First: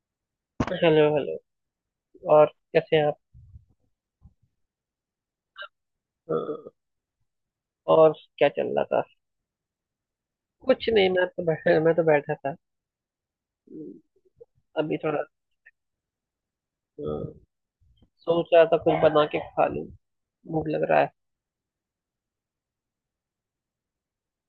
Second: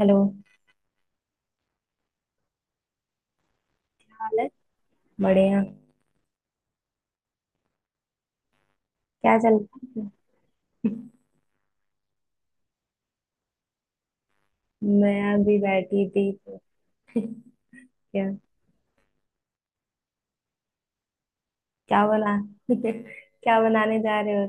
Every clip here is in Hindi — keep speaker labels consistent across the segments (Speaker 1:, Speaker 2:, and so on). Speaker 1: हेलो।
Speaker 2: Hello hello. और कैसे हैं आप?
Speaker 1: हाल है। बढ़िया।
Speaker 2: अ, और क्या चल रहा था।
Speaker 1: क्या चल रहा
Speaker 2: कुछ
Speaker 1: है?
Speaker 2: नहीं, मैं तो बैठा था। अम, अभी थोड़ा
Speaker 1: मैं अभी बैठी थी तो।
Speaker 2: अ,
Speaker 1: क्या?
Speaker 2: सोच रहा था कुछ बना के खा लूं। भूख लग रहा है।
Speaker 1: क्या बना क्या बनाने जा रहे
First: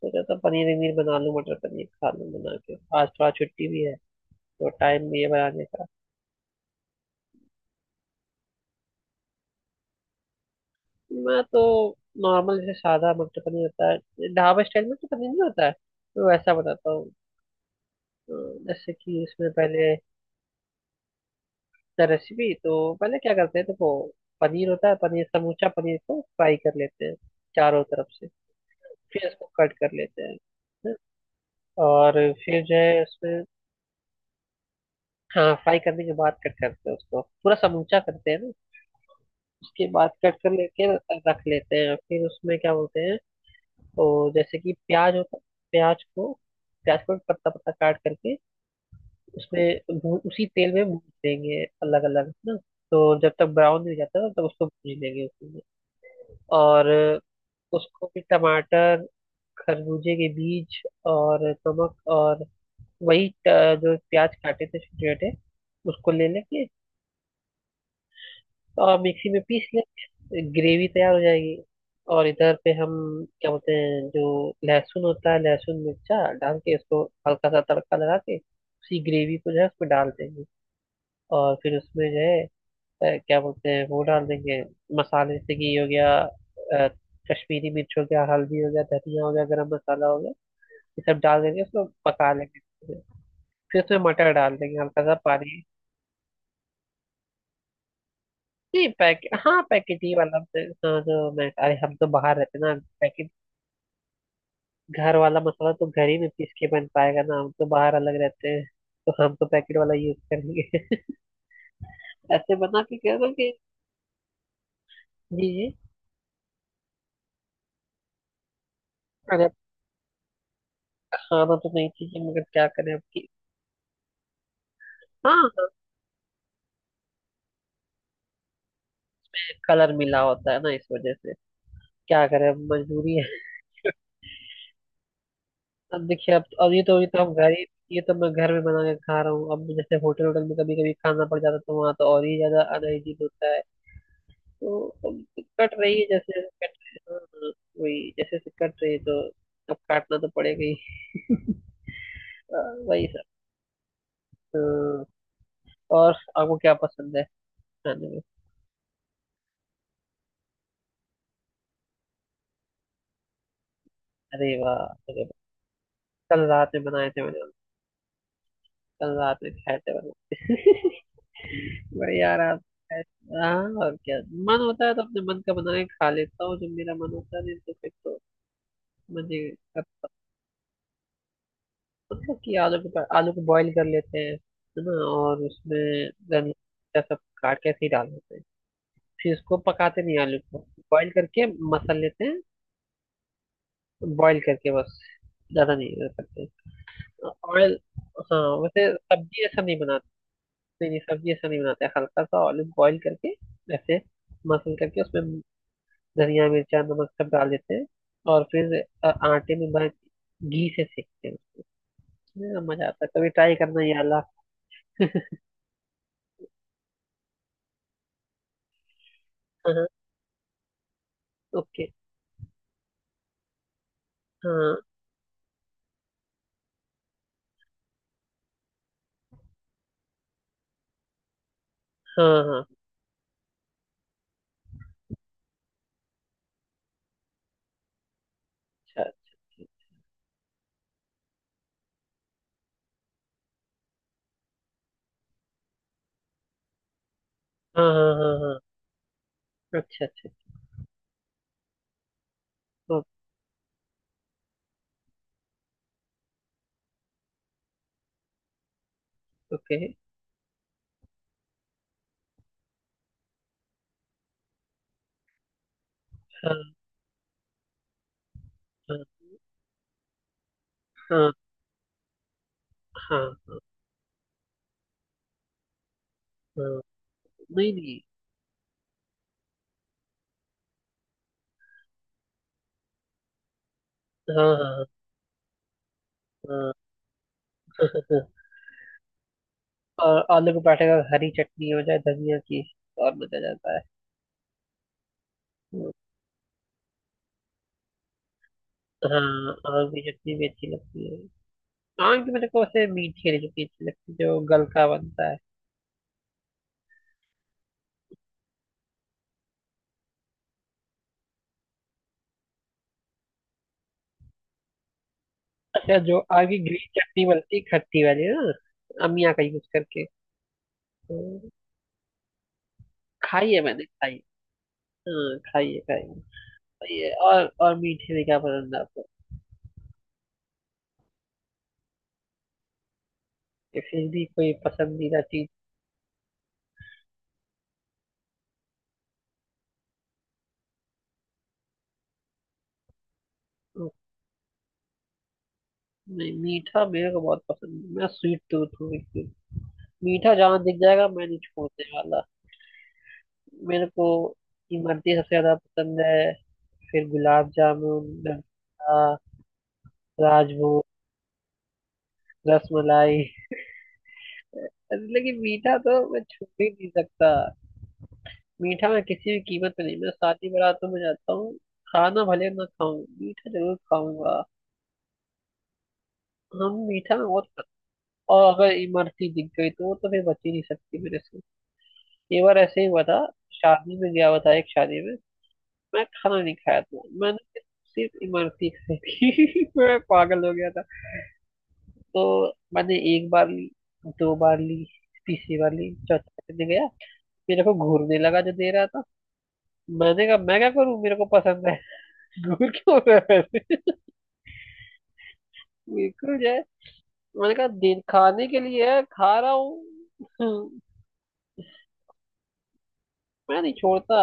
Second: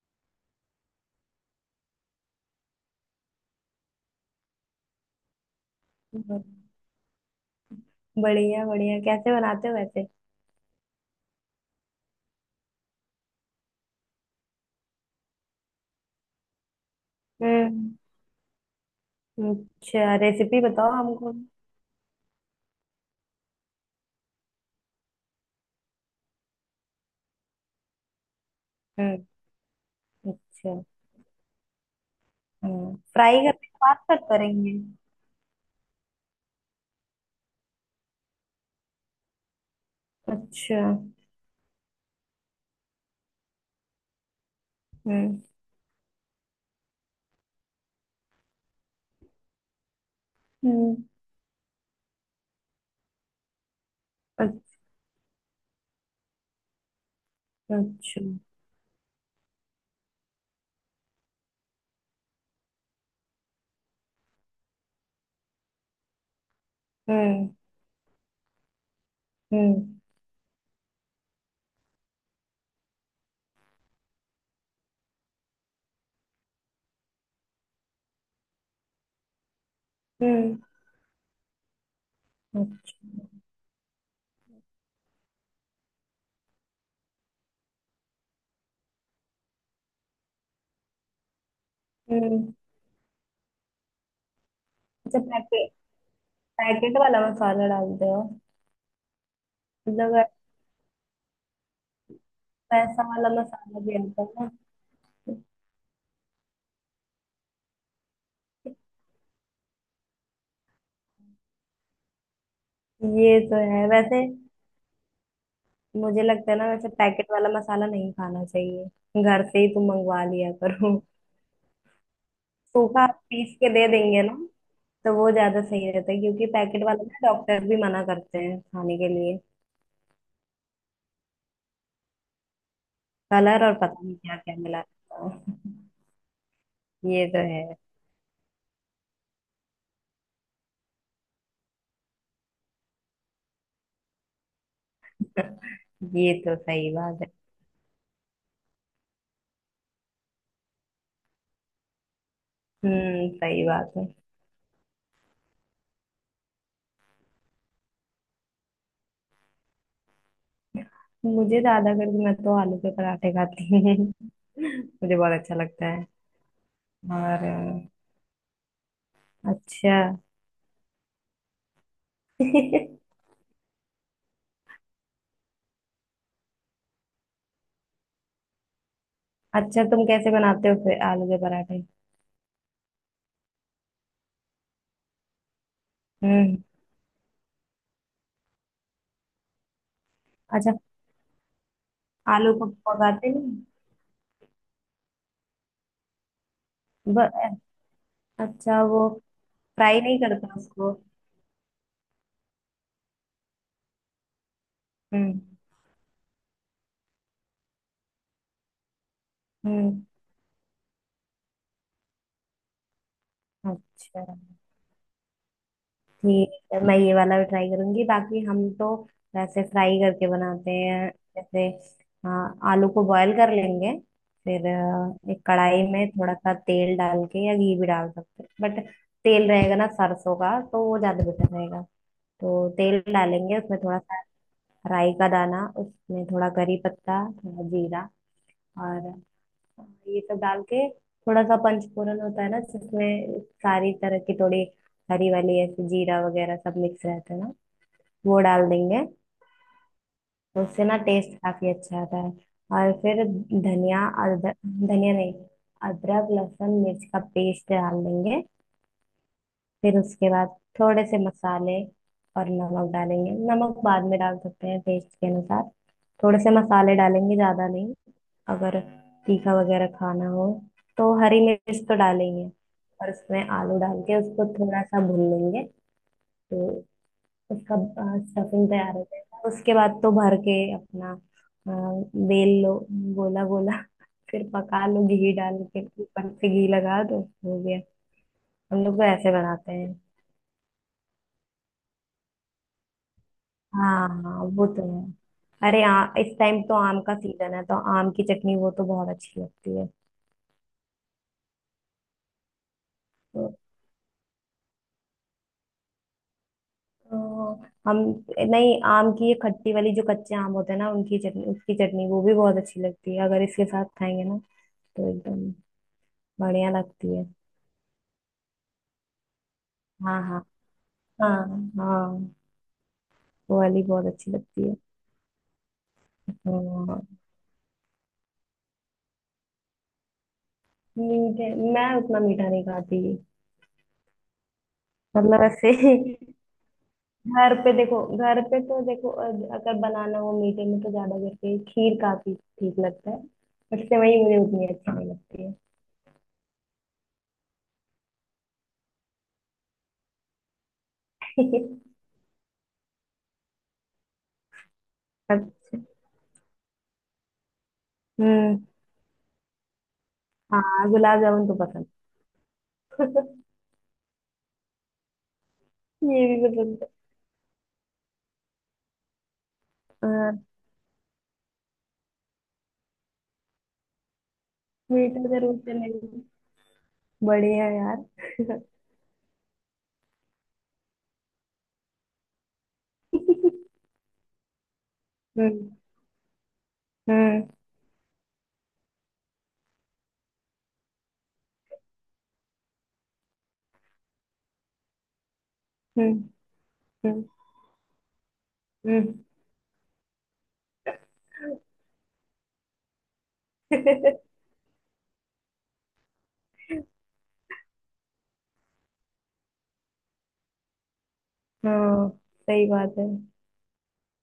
Speaker 2: सोच रहा था पनीर वनीर बना लूं, मटर पनीर खा लूं बना के। आज थोड़ा छुट्टी भी है तो टाइम भी है बनाने का।
Speaker 1: हो। बढ़िया बढ़िया, कैसे बनाते हो वैसे?
Speaker 2: मैं तो नॉर्मल, जैसे सादा मटर पनीर होता है ढाबा स्टाइल में, तो पनीर नहीं होता है तो वैसा बनाता हूँ।
Speaker 1: हम्म।
Speaker 2: अ, जैसे कि उसमें पहले
Speaker 1: अच्छा, रेसिपी बताओ हमको।
Speaker 2: द रेसिपी, तो पहले क्या करते हैं देखो। पनीर होता है, पनीर समूचा पनीर को फ्राई कर लेते हैं चारों तरफ से।
Speaker 1: हम्म।
Speaker 2: फिर इसको कट कर लेते हैं।
Speaker 1: अच्छा।
Speaker 2: हैं? और फिर जो
Speaker 1: हम्म,
Speaker 2: है
Speaker 1: फ्राई
Speaker 2: उसमें
Speaker 1: करने के बाद कट करेंगे?
Speaker 2: हाँ फ्राई करने के बाद कट करते हैं, उसको पूरा समूचा करते हैं ना, उसके बाद कट कर
Speaker 1: अच्छा।
Speaker 2: लेके रख लेते हैं। फिर उसमें क्या बोलते हैं तो जैसे कि प्याज होता है,
Speaker 1: हम्म।
Speaker 2: प्याज को प्याज को पत्ता पत्ता काट करके उसमें भून, उसी तेल में भून
Speaker 1: हम्म।
Speaker 2: देंगे अलग अलग ना। तो जब तक ब्राउन नहीं हो जाता ना तब उसको
Speaker 1: अच्छा।
Speaker 2: भून लेंगे उसमें। और उसको
Speaker 1: अच्छा।
Speaker 2: भी टमाटर, खरबूजे के बीज और नमक और वही जो प्याज काटे थे छोटे छोटे उसको ले लेंगे
Speaker 1: हम्म।
Speaker 2: और मिक्सी में पीस
Speaker 1: हम्म।
Speaker 2: लेंगे, ग्रेवी तैयार हो जाएगी। और इधर पे हम क्या बोलते हैं जो लहसुन होता है लहसुन मिर्चा डाल के उसको हल्का सा तड़का लगा के उसी ग्रेवी को जो है उसमें डाल देंगे।
Speaker 1: हम्म।
Speaker 2: और फिर उसमें जो है
Speaker 1: अच्छा।
Speaker 2: क्या बोलते हैं वो डाल देंगे, मसाले, जैसे कि ये हो गया कश्मीरी मिर्च हो गया, हल्दी हो गया, धनिया हो गया, गरम मसाला हो गया। ये सब डाल देंगे, उसको पका
Speaker 1: हम्म।
Speaker 2: लेंगे। फिर फिर उसमें मटर डाल देंगे, हल्का सा
Speaker 1: अच्छा,
Speaker 2: पानी।
Speaker 1: पैकेट? पैकेट वाला मसाला डालते हो?
Speaker 2: नहीं पैकेट, हाँ पैकेट ही
Speaker 1: मतलब
Speaker 2: वाला हाँ जो मैं, अरे हम तो बाहर रहते हैं ना
Speaker 1: पैसा वाला
Speaker 2: पैकेट,
Speaker 1: मसाला भी आता है ना।
Speaker 2: घर वाला मसाला तो घर ही में पीस के बन पाएगा ना, हम तो बाहर अलग रहते हैं तो हम तो पैकेट वाला यूज करेंगे ऐसे बना के कह दो
Speaker 1: ये
Speaker 2: कि।
Speaker 1: तो है वैसे।
Speaker 2: जी जी।
Speaker 1: मुझे लगता है ना वैसे पैकेट वाला मसाला नहीं खाना चाहिए,
Speaker 2: अरे
Speaker 1: घर
Speaker 2: अब,
Speaker 1: से ही तुम मंगवा लिया करो।
Speaker 2: खाना तो नहीं चाहिए मगर क्या करें अब
Speaker 1: सूखा
Speaker 2: कि।
Speaker 1: पीस के दे देंगे ना, तो वो
Speaker 2: हाँ,
Speaker 1: ज्यादा सही रहता है, क्योंकि पैकेट वाला ना डॉक्टर भी मना करते हैं खाने के लिए।
Speaker 2: कलर मिला होता है ना इस वजह से। क्या करें अब, मजबूरी है।
Speaker 1: कलर और पता नहीं क्या क्या मिला रहता
Speaker 2: अब देखिए, अब ये तो
Speaker 1: है। ये
Speaker 2: हम
Speaker 1: तो
Speaker 2: घर
Speaker 1: है,
Speaker 2: ही, ये तो मैं घर में बना के खा रहा हूँ। अब जैसे होटल, होटल में कभी कभी खाना पड़ जाता तो वहाँ तो और ही ज्यादा अनहाइजीन होता है। तो अब कट रही है
Speaker 1: ये
Speaker 2: जैसे
Speaker 1: तो
Speaker 2: जैसे कट
Speaker 1: सही
Speaker 2: रही है,
Speaker 1: बात
Speaker 2: हाँ,
Speaker 1: है।
Speaker 2: हाँ, वही जैसे जैसे कट रही है। तो अब काटना तो पड़ेगा ही। हाँ, वही सब।
Speaker 1: हम्म, सही बात है।
Speaker 2: हाँ, और आपको क्या पसंद है खाने में।
Speaker 1: मुझे ज्यादा करके, मैं तो आलू के पराठे खाती हूँ।
Speaker 2: अरे वाह,
Speaker 1: मुझे
Speaker 2: अरे वाह।
Speaker 1: बहुत अच्छा लगता है।
Speaker 2: कल रात में बनाए थे मैंने,
Speaker 1: और
Speaker 2: कल रात में खाए थे
Speaker 1: अच्छा।
Speaker 2: भाई। बढ़िया आराम से खाए थे। हाँ और क्या, मन होता है तो अपने मन का बना के खा लेता हूँ जब मेरा मन होता है, नहीं तो फिर तो मजे
Speaker 1: अच्छा, तुम
Speaker 2: करता
Speaker 1: कैसे बनाते हो फिर आलू के पराठे?
Speaker 2: हूँ। मतलब कि आलू को बॉईल कर लेते हैं, है ना, और उसमें
Speaker 1: हम्म।
Speaker 2: धनिया सब काट के ऐसे ही डाल देते हैं। फिर उसको पकाते नहीं आलू को,
Speaker 1: अच्छा,
Speaker 2: बॉईल करके मसल लेते हैं।
Speaker 1: आलू को पकाते नहीं?
Speaker 2: बॉईल करके बस, ज्यादा नहीं करते।
Speaker 1: ब,
Speaker 2: ऑयल हाँ
Speaker 1: अच्छा,
Speaker 2: वैसे
Speaker 1: वो
Speaker 2: सब्जी ऐसा नहीं
Speaker 1: फ्राई
Speaker 2: बनाते।
Speaker 1: नहीं करता
Speaker 2: नहीं
Speaker 1: उसको?
Speaker 2: नहीं सब्जी ऐसा नहीं बनाते हैं। हल्का सा ऑलिव बॉईल करके ऐसे मसल करके उसमें
Speaker 1: हम्म।
Speaker 2: धनिया मिर्चा नमक सब डाल देते हैं। और फिर आटे में भर
Speaker 1: हम्म।
Speaker 2: घी से सेकते हैं उसमें। हाँ, मजा आता है, कभी ट्राई करना ये वाला।
Speaker 1: अच्छा। ठीक है, मैं ये वाला भी ट्राई करूंगी, बाकी हम तो वैसे
Speaker 2: हाँ हाँ।
Speaker 1: फ्राई करके बनाते हैं, जैसे
Speaker 2: ओके।
Speaker 1: हाँ आलू को बॉयल कर लेंगे, फिर
Speaker 2: हाँ
Speaker 1: एक कढ़ाई में थोड़ा सा तेल डाल के, या घी भी डाल सकते हैं, बट तेल रहेगा ना सरसों का तो वो ज्यादा बेटर रहेगा।
Speaker 2: हाँ हाँ।
Speaker 1: तो तेल डालेंगे उसमें थोड़ा सा राई का दाना, उसमें थोड़ा करी पत्ता, थोड़ा जीरा,
Speaker 2: अच्छा
Speaker 1: और
Speaker 2: अच्छा, ठीक।
Speaker 1: ये सब डाल के, थोड़ा सा पंचफोरन होता है ना जिसमें सारी तरह की थोड़ी हरी वाली ऐसे जीरा वगैरह सब मिक्स रहता है ना,
Speaker 2: हाँ हाँ हाँ
Speaker 1: वो
Speaker 2: हाँ।
Speaker 1: डाल देंगे।
Speaker 2: अच्छा अच्छा।
Speaker 1: तो उससे ना टेस्ट काफी अच्छा आता है। और
Speaker 2: ओ-
Speaker 1: फिर धनिया, अदरक, धनिया नहीं, अदरक लहसुन मिर्च का पेस्ट डाल देंगे।
Speaker 2: ओके।
Speaker 1: फिर उसके बाद थोड़े से मसाले और नमक डालेंगे, नमक बाद में डाल सकते हैं टेस्ट के अनुसार। थोड़े से
Speaker 2: हाँ
Speaker 1: मसाले डालेंगे, ज्यादा नहीं। अगर
Speaker 2: हाँ
Speaker 1: तीखा वगैरह खाना हो तो
Speaker 2: हाँ
Speaker 1: हरी मिर्च तो डालेंगे, और
Speaker 2: हाँ
Speaker 1: उसमें आलू डाल के उसको थोड़ा सा भून लेंगे, तो
Speaker 2: हाँ। नहीं
Speaker 1: उसका
Speaker 2: नहीं।
Speaker 1: स्टफिंग तैयार हो जाएगा। उसके बाद तो भर के अपना, बेल लो, गोला गोला, फिर
Speaker 2: हाँ हाँ
Speaker 1: पका लो, घी डाल के ऊपर से घी
Speaker 2: हाँ
Speaker 1: लगा दो, हो गया।
Speaker 2: हाँ, हाँ।
Speaker 1: हम लोग तो ऐसे बनाते हैं।
Speaker 2: और आलू के पराठे का हरी चटनी हो जाए धनिया की और मजा आ जाता
Speaker 1: हाँ, हाँ, वो तो है। अरे
Speaker 2: है।
Speaker 1: इस टाइम तो आम का सीजन है, तो आम की चटनी वो तो बहुत
Speaker 2: हाँ
Speaker 1: अच्छी लगती
Speaker 2: आम
Speaker 1: है।
Speaker 2: की चटनी भी अच्छी लगती है। आम की मेरे को वैसे मीठी वाली
Speaker 1: तो,
Speaker 2: चटनी अच्छी लगती है जो गलका बनता है।
Speaker 1: तो हम, नहीं, आम की ये खट्टी वाली जो कच्चे आम होते हैं ना, उनकी चटनी, उसकी चटनी वो भी बहुत अच्छी लगती है। अगर इसके साथ खाएंगे ना तो एकदम
Speaker 2: अच्छा जो आम की
Speaker 1: बढ़िया
Speaker 2: ग्रीन
Speaker 1: लगती है।
Speaker 2: चटनी बनती है खट्टी वाली ना अमिया का यूज करके,
Speaker 1: हाँ हाँ हाँ
Speaker 2: तो
Speaker 1: हाँ,
Speaker 2: खाई
Speaker 1: वो
Speaker 2: है
Speaker 1: वाली
Speaker 2: मैंने,
Speaker 1: बहुत
Speaker 2: खाई।
Speaker 1: अच्छी लगती है।
Speaker 2: हाँ खाई है, खाई है, खाई
Speaker 1: हाँ।
Speaker 2: है। और मीठे में क्या पसंद है आपको,
Speaker 1: मीठे मैं उतना मीठा नहीं खाती।
Speaker 2: या फिर भी कोई पसंदीदा
Speaker 1: मतलब,
Speaker 2: चीज।
Speaker 1: ऐसे घर पे देखो, घर पे तो देखो, अगर बनाना हो मीठे में तो ज्यादा करके खीर काफी ठीक लगता है, बट सेवई मुझे उतनी अच्छी नहीं लगती है।
Speaker 2: नहीं मीठा मेरे को बहुत पसंद है, मैं स्वीट टूथ हूँ बिल्कुल। मीठा जहाँ दिख जाएगा मैं नहीं छोड़ने वाला। मेरे को इमरती सबसे ज्यादा
Speaker 1: अच्छा।
Speaker 2: पसंद है, फिर गुलाब जामुन,
Speaker 1: हम्म।
Speaker 2: रसगुल्ला, राजभोग,
Speaker 1: हाँ, गुलाब जामुन तो पसंद।
Speaker 2: रसमलाई। लेकिन मीठा तो मैं
Speaker 1: ये भी
Speaker 2: छू ही
Speaker 1: पसंद
Speaker 2: नहीं
Speaker 1: है।
Speaker 2: सकता। मीठा मैं किसी भी कीमत पे नहीं, मैं
Speaker 1: हाँ,
Speaker 2: शादी बारातों में जाता हूँ खाना भले ना खाऊं मीठा जरूर खाऊंगा।
Speaker 1: मीठा जरूर चलेगा।
Speaker 2: हम मीठा में बहुत खाते
Speaker 1: बढ़िया यार।
Speaker 2: हैं। और अगर इमरती दिख गई तो वो तो फिर बच ही नहीं सकती मेरे से। एक बार ऐसे ही हुआ था, शादी में गया हुआ था एक शादी में,
Speaker 1: हम्म।
Speaker 2: मैं खाना नहीं खाया था
Speaker 1: हम्म।
Speaker 2: मैंने, सिर्फ इमरती खाई थी। मैं पागल हो गया था। तो मैंने एक बार ली, दो बार ली, तीसरी बार ली,
Speaker 1: हम्म।
Speaker 2: चौथी दिन गया, मेरे को घूरने लगा जो दे रहा था।
Speaker 1: हम्म।
Speaker 2: मैंने कहा मैं क्या करूं, मेरे को पसंद है। घूर क्यों रहा है
Speaker 1: हम्म।
Speaker 2: बिल्कुल जो है, मैंने कहा दिन खाने के लिए है, खा रहा हूँ।
Speaker 1: हाँ, सही बात है।
Speaker 2: मैं नहीं छोड़ता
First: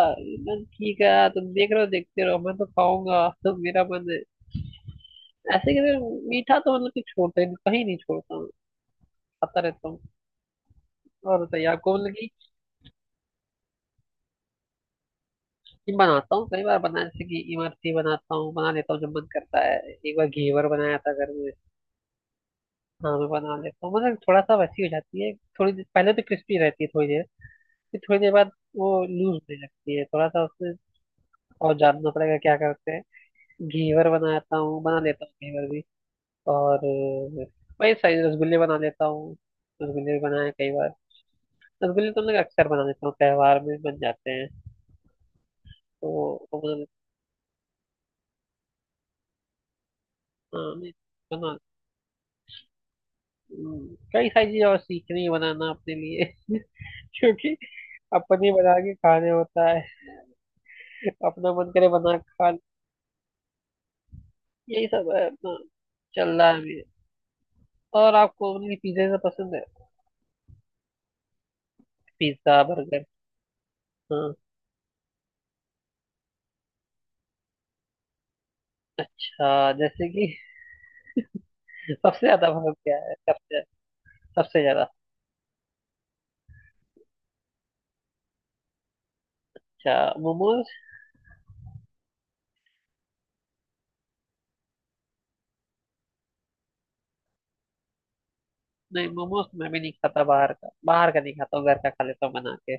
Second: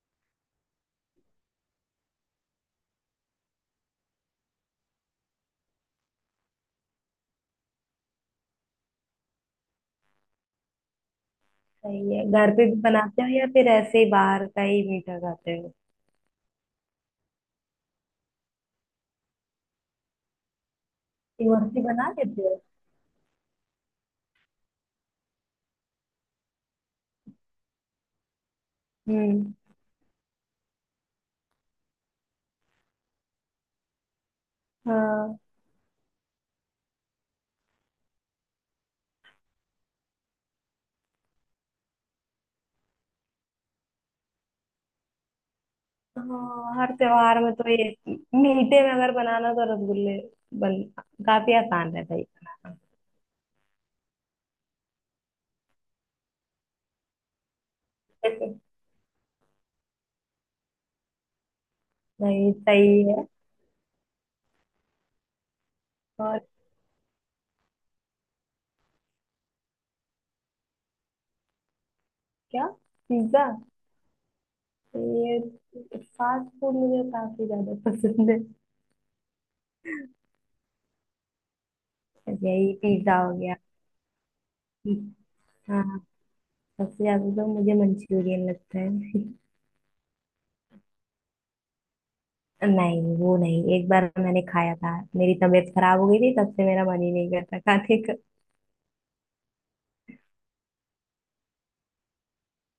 Speaker 2: मैं, ठीक है तुम देख रहे हो देखते रहो, मैं तो खाऊंगा तो मेरा मन है, ऐसे कहते हैं। मीठा तो मतलब कि छोड़ता ही कहीं नहीं छोड़ता मैं, खाता रहता हूँ। और बताइए आपको मतलब
Speaker 1: सही है,
Speaker 2: कि
Speaker 1: घर पे भी बनाते हो या फिर ऐसे ही बाहर का ही मीठा खाते हो?
Speaker 2: ये बनाता हूँ कई बार, बना जैसे कि इमरती बनाता हूँ, बना लेता हूँ जब मन करता है। एक बार घेवर बनाया था घर में।
Speaker 1: घर पे बना लेते हो?
Speaker 2: हाँ मैं बना लेता हूँ, मतलब थोड़ा सा वैसी हो जाती है, थोड़ी देर पहले तो क्रिस्पी रहती है थोड़ी देर, फिर थोड़ी देर बाद वो लूज
Speaker 1: हम्म।
Speaker 2: होने लगती है थोड़ा सा उसमें। और जानना पड़ेगा क्या करते हैं। घेवर बनाता हूँ, बना लेता हूँ
Speaker 1: हाँ,
Speaker 2: घेवर भी। और वही साइज रसगुल्ले बना लेता हूँ। रसगुल्ले भी बनाए कई बार। रसगुल्ले तो मैं अक्सर बना लेता हूँ, त्योहार में बन जाते हैं तो वो
Speaker 1: हाँ,
Speaker 2: बना लेता
Speaker 1: हर त्योहार में तो ये। मीठे में अगर बनाना तो रसगुल्ले।
Speaker 2: हूँ। हाँ,
Speaker 1: बन
Speaker 2: मैं
Speaker 1: काफी
Speaker 2: बना,
Speaker 1: आसान रहता है ये बनाना।
Speaker 2: कई सारी चीजें और सीखनी है बनाना अपने लिए। क्योंकि अपने बना के खाने होता है, अपना मन करे बना के खा
Speaker 1: नहीं,
Speaker 2: लो।
Speaker 1: सही है।
Speaker 2: यही सब है अपना, चल
Speaker 1: और
Speaker 2: रहा है अभी। और आपको उनकी पिज्जा से पसंद है, पिज्जा
Speaker 1: क्या?
Speaker 2: बर्गर।
Speaker 1: पिज्जा?
Speaker 2: हाँ।
Speaker 1: ये फास्ट फूड मुझे काफी ज्यादा पसंद है।
Speaker 2: अच्छा जैसे कि सबसे ज्यादा
Speaker 1: यही
Speaker 2: पसंद क्या है,
Speaker 1: पिज्जा हो गया।
Speaker 2: सबसे सबसे ज्यादा।
Speaker 1: हाँ। सबसे ज्यादा तो मुझे मंचूरियन लगता है।
Speaker 2: अच्छा, मोमोज।
Speaker 1: नहीं, वो नहीं, एक बार मैंने खाया था, मेरी तबीयत खराब हो गई थी, तब से मेरा मन ही नहीं करता खाने का।
Speaker 2: नहीं मोमोज तो मैं भी नहीं खाता, बाहर का, बाहर का नहीं खाता हूँ, घर का खा लेता हूँ बना के।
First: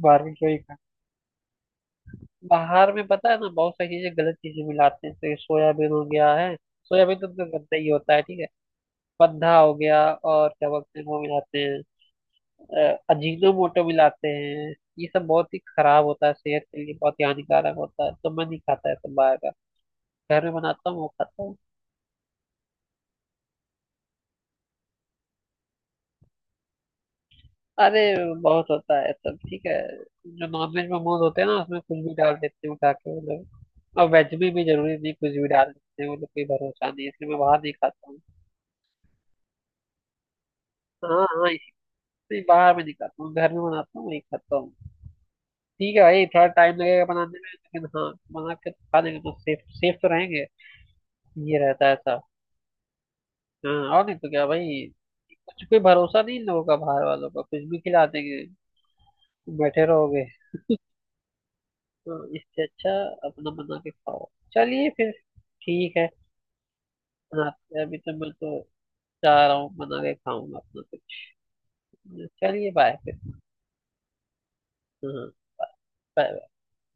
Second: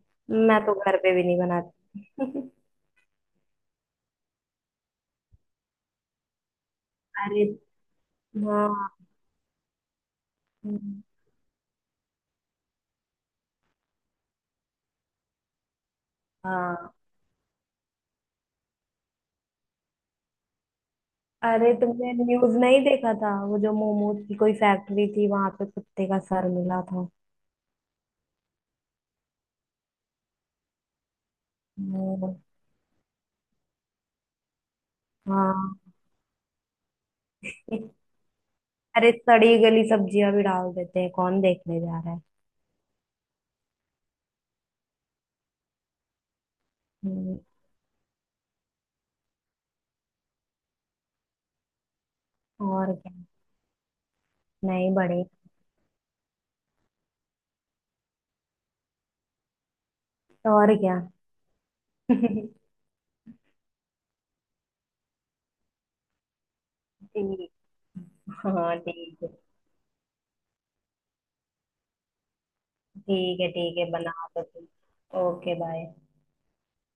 Speaker 2: बाहर का क्यों ही,
Speaker 1: मैं तो घर पे भी नहीं बनाती।
Speaker 2: बाहर में पता है ना बहुत सारी चीजें, गलत चीजें मिलाते हैं, तो ये सोयाबीन हो गया है, सोयाबीन
Speaker 1: अरे।
Speaker 2: तो गंदा ही होता है ठीक है,
Speaker 1: हाँ
Speaker 2: पद्धा हो गया और क्या बोलते हैं वो मिलाते हैं, अजीनोमोटो मिलाते हैं, ये सब बहुत ही खराब होता है सेहत के लिए,
Speaker 1: हाँ।
Speaker 2: बहुत ही हानिकारक होता है तो मैं नहीं खाता है सब बाहर का, घर में बनाता हूँ वो खाता हूँ।
Speaker 1: अरे तुमने न्यूज नहीं देखा था, वो जो मोमोज की कोई फैक्ट्री थी वहां पे कुत्ते का सर मिला था।
Speaker 2: अरे बहुत होता है सब ठीक है, जो नॉनवेज मोमोज होते हैं ना उसमें कुछ भी डाल
Speaker 1: वो,
Speaker 2: देते हैं उठा के वो लोग, और वेज में भी जरूरी नहीं, कुछ भी डाल
Speaker 1: हाँ।
Speaker 2: देते हैं वो लोग, कोई भरोसा नहीं है, इसलिए मैं बाहर नहीं खाता हूँ।
Speaker 1: अरे सड़ी गली सब्जियां भी डाल देते हैं,
Speaker 2: हाँ
Speaker 1: कौन
Speaker 2: हाँ।
Speaker 1: देखने जा रहा है।
Speaker 2: नहीं बाहर में नहीं खाता हूँ, घर में बनाता हूँ वही खाता हूँ। ठीक है भाई, थोड़ा टाइम लगेगा बनाने
Speaker 1: हम्म,
Speaker 2: में लेकिन हाँ बना के खा लेंगे तो सेफ, सेफ तो रहेंगे। ये रहता है ऐसा।
Speaker 1: और क्या।
Speaker 2: हाँ और नहीं तो क्या भाई,
Speaker 1: नहीं बड़े।
Speaker 2: कुछ कोई भरोसा नहीं इन लोगों का बाहर वालों का, कुछ भी खिला देंगे, बैठे रहोगे।
Speaker 1: और क्या।
Speaker 2: तो इससे अच्छा अपना बना के खाओ। चलिए फिर, ठीक है,
Speaker 1: ठीक।
Speaker 2: बनाते हैं। अभी तो मैं तो
Speaker 1: हाँ ठीक है।
Speaker 2: जा रहा हूँ, बना के खाऊंगा अपना कुछ। चलिए बाय फिर।
Speaker 1: ठीक है, ठीक है, बना दो तुम।
Speaker 2: हाँ
Speaker 1: ओके, बाय।
Speaker 2: bye, bye।